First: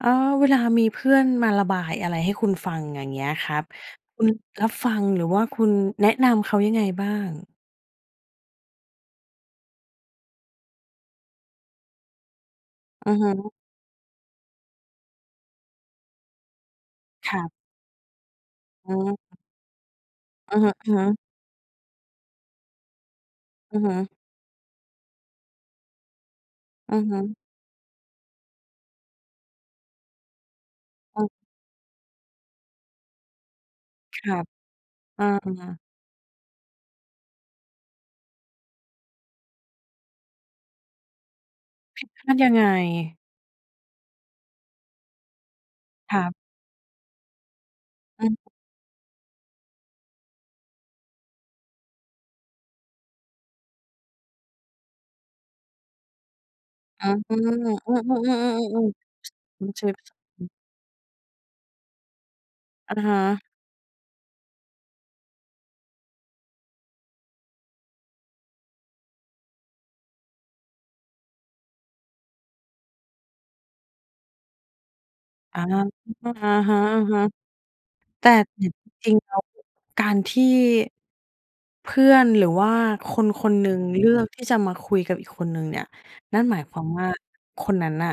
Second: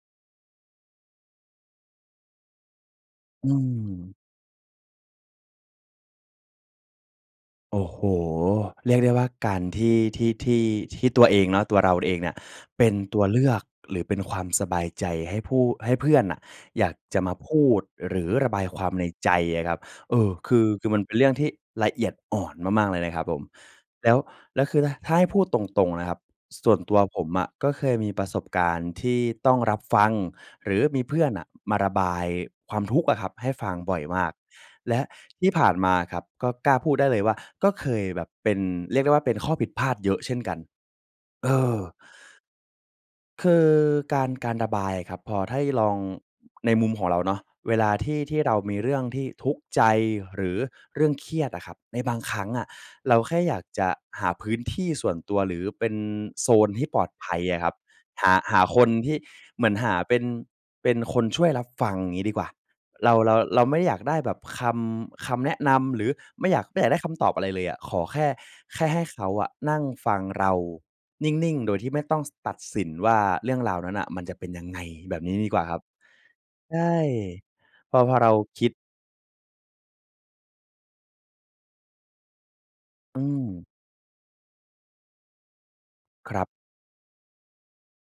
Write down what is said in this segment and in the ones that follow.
เออ เวลามีเพื่อนมาระบายอะไรให้คุณฟัง อย่าง เงี้ยคอืรับ ม คุณรับฟัง หรือว่าคุณแนะนำเขายังไงบ้าง? โอ้โฮ เรียกได้ว่าการที่ ที่ ที่ ที่ตัวเองเนาะ ตัวเราเองเนี่ย เป็นอืตอัวฮเลืึ อก หรือเป็นความสบายใจให้ผู้ ให้เพื่อนน่ะ อยากจะมคารัพบ ูด หรือระบายควาอ๋มในใจอ อะครับ เอ่อ คอะือ ฮคือมันะ เป็ๆ นเรื่องที่ละเอียดอ่อนมาก ๆ เลยนะครับผม อือฮึ แล้ว แล้ว คือ ถ ถ้าให้พูดตรง ๆ นะครับ ส ส่วนตอัืวอฮผมึ อะ ก็เคยมีประสบการณ์ที่ต้องรับฟัง หรือมีเพืเอ่อ อนน่ะ มาระบายความทุกข์อะครับให้ฟังบ่อยคมารก ับ และเอที่ผ่านอ มาครับ ก็กล้าพูดได้เลยว่า ก็เคยแบบเป็น เรียกได้ว่า เป็นข้อผิดพลาดเยอะเช่นกัน เออ ผิดพลาดยังไง? คือการ การระบายอะครับ พอถ้าให้ลอง ครับ ในมุมของเราเนาะ เวลาที่ อือที่ฮึ เรามีเรื่องที่ทุกข์ใจหรือเรื่องเครียดอะครับ ในบางครั้งอะ เราแค่อยากจะหาพื้นที่ส่วนตัวหรือเป็นโซนที่ปลออ๋อ ดภัยอะครับ เออ หา หาๆ อคนที่ เืหมืม อนหาเป็น ๆ ๆ ๆ [unintelligible] เป็นคนช่วยรับฟัง งี้ดีกว่า อะเรฮา เรา ะ เราไม่อยากได้แบบคำ คำแนะนำ หรือไม่อยาก ไม่อยากได้คำตอบอะไรเลยอะ ขอแค่ แค่ให้เขาอะนั่งฟังเรานิ่ง ๆ โดยที่ไม่ต้อง ส ตัดสินว่า เรื่องราวนั้นอะ มันจะเป็นยังไง แบบนี้ดีกอว่า าครับ อะใช่ ฮะ พอ พอๆ แตเร่ าเคนีิ่ย ด จริง ๆ แล้วการที่เพื่อนหรือว่าคอืน ๆ ม หนึ่ง เลือกที่จะมาคุยกับอีกคนหนึ่งเนี่ย คนรั่ันบ หมายความว่า คนนั้นน่ะ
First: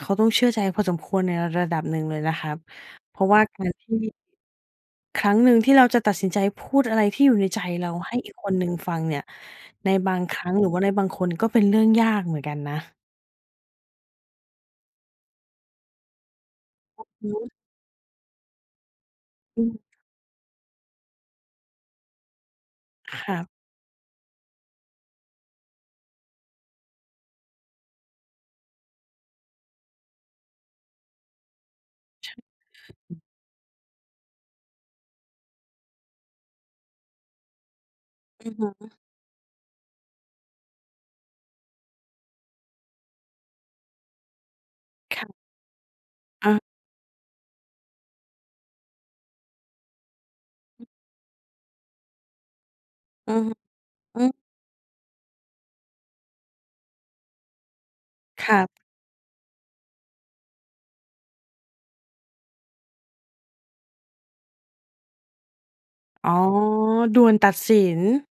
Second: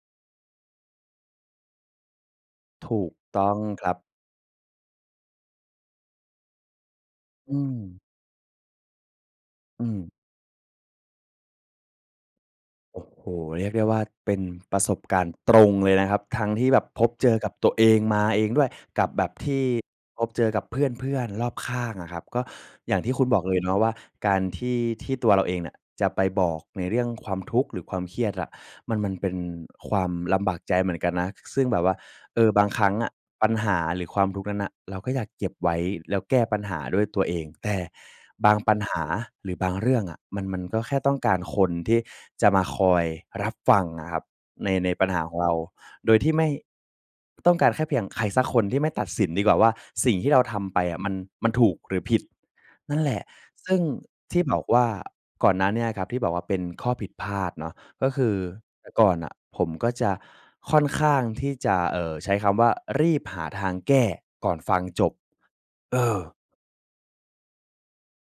เขาต้องเชื่อใจพอสมควร ในระดับหนึ่งเลยนะครับ ถูกเพราะวต่า้องการคทรัี่ บ ครั้งหนึ่ง ที่เราจะตัดสินใจพูดอะไรที่อยู่ในอืใจเรา ม ให้อีกคนหนึ่งฟังเนี่ย อืในม บางครั้ง หรือว่าในบางคนก็เป็นเรื่องยากเหมือนกันนะ โอ้โฮ เรียกได้ว่า เป็นประสบการณ์ตรงเลยนะครับ ทั้งที่แบบพอะบฮเจอกะ ับตัวเองมาเองด้วย กับแบบทีอื่ม พบเจอกับเพื่อน ๆ รอบข้างอะครับ ก็อย่างที่คคุณรบัอกบ เลยเนาะว่า การที่ ที่ตัวเราเองเนี่ย จะไปบอกในเรื่องความทุกข์ หรือความเครียดอะ มัน มันเป็นความลำบากใจเหมือนกันนะ ซ ซึ่งแบบว่า ช เออ บางครั้งอะ ปัญหาหรือความทุกข์นั้นน่ะ เราก็อยากเก็บไว้ แล้วแก้ปัญหาด้วยตัวเอง แต่อบืาองฮปัญึ หาหรือบางเรื่องอะ มัน มันก็แค่ต้องการคนที่จะมาคอยรับฟังอะครับ ใน ในปัญหคารับ ของเรา โดยที่ไม่ อา ต้องการแค่เพียงใครสักคนที่ไม่ตัดสินดีกว่าว่า สิ่งที่เราทำไปอืม อะ มัน มันถูกหรือผิด นั่นแหละ อือฮึ ซึ่งอือ ที่บอกว่า ก่อนหน้าเนี่ยครับ ที่บอกว่าเป็นข้อผิดพลาดเนาะ ก็คือ ครับ แต่ก่อนน่ะผมก็จะค่อนข้างที่จะ เออ ใช้คำว่า รีบหาทางแก้ก่อนฟังจบ เออ อ๋อ ด่วนตัดสิน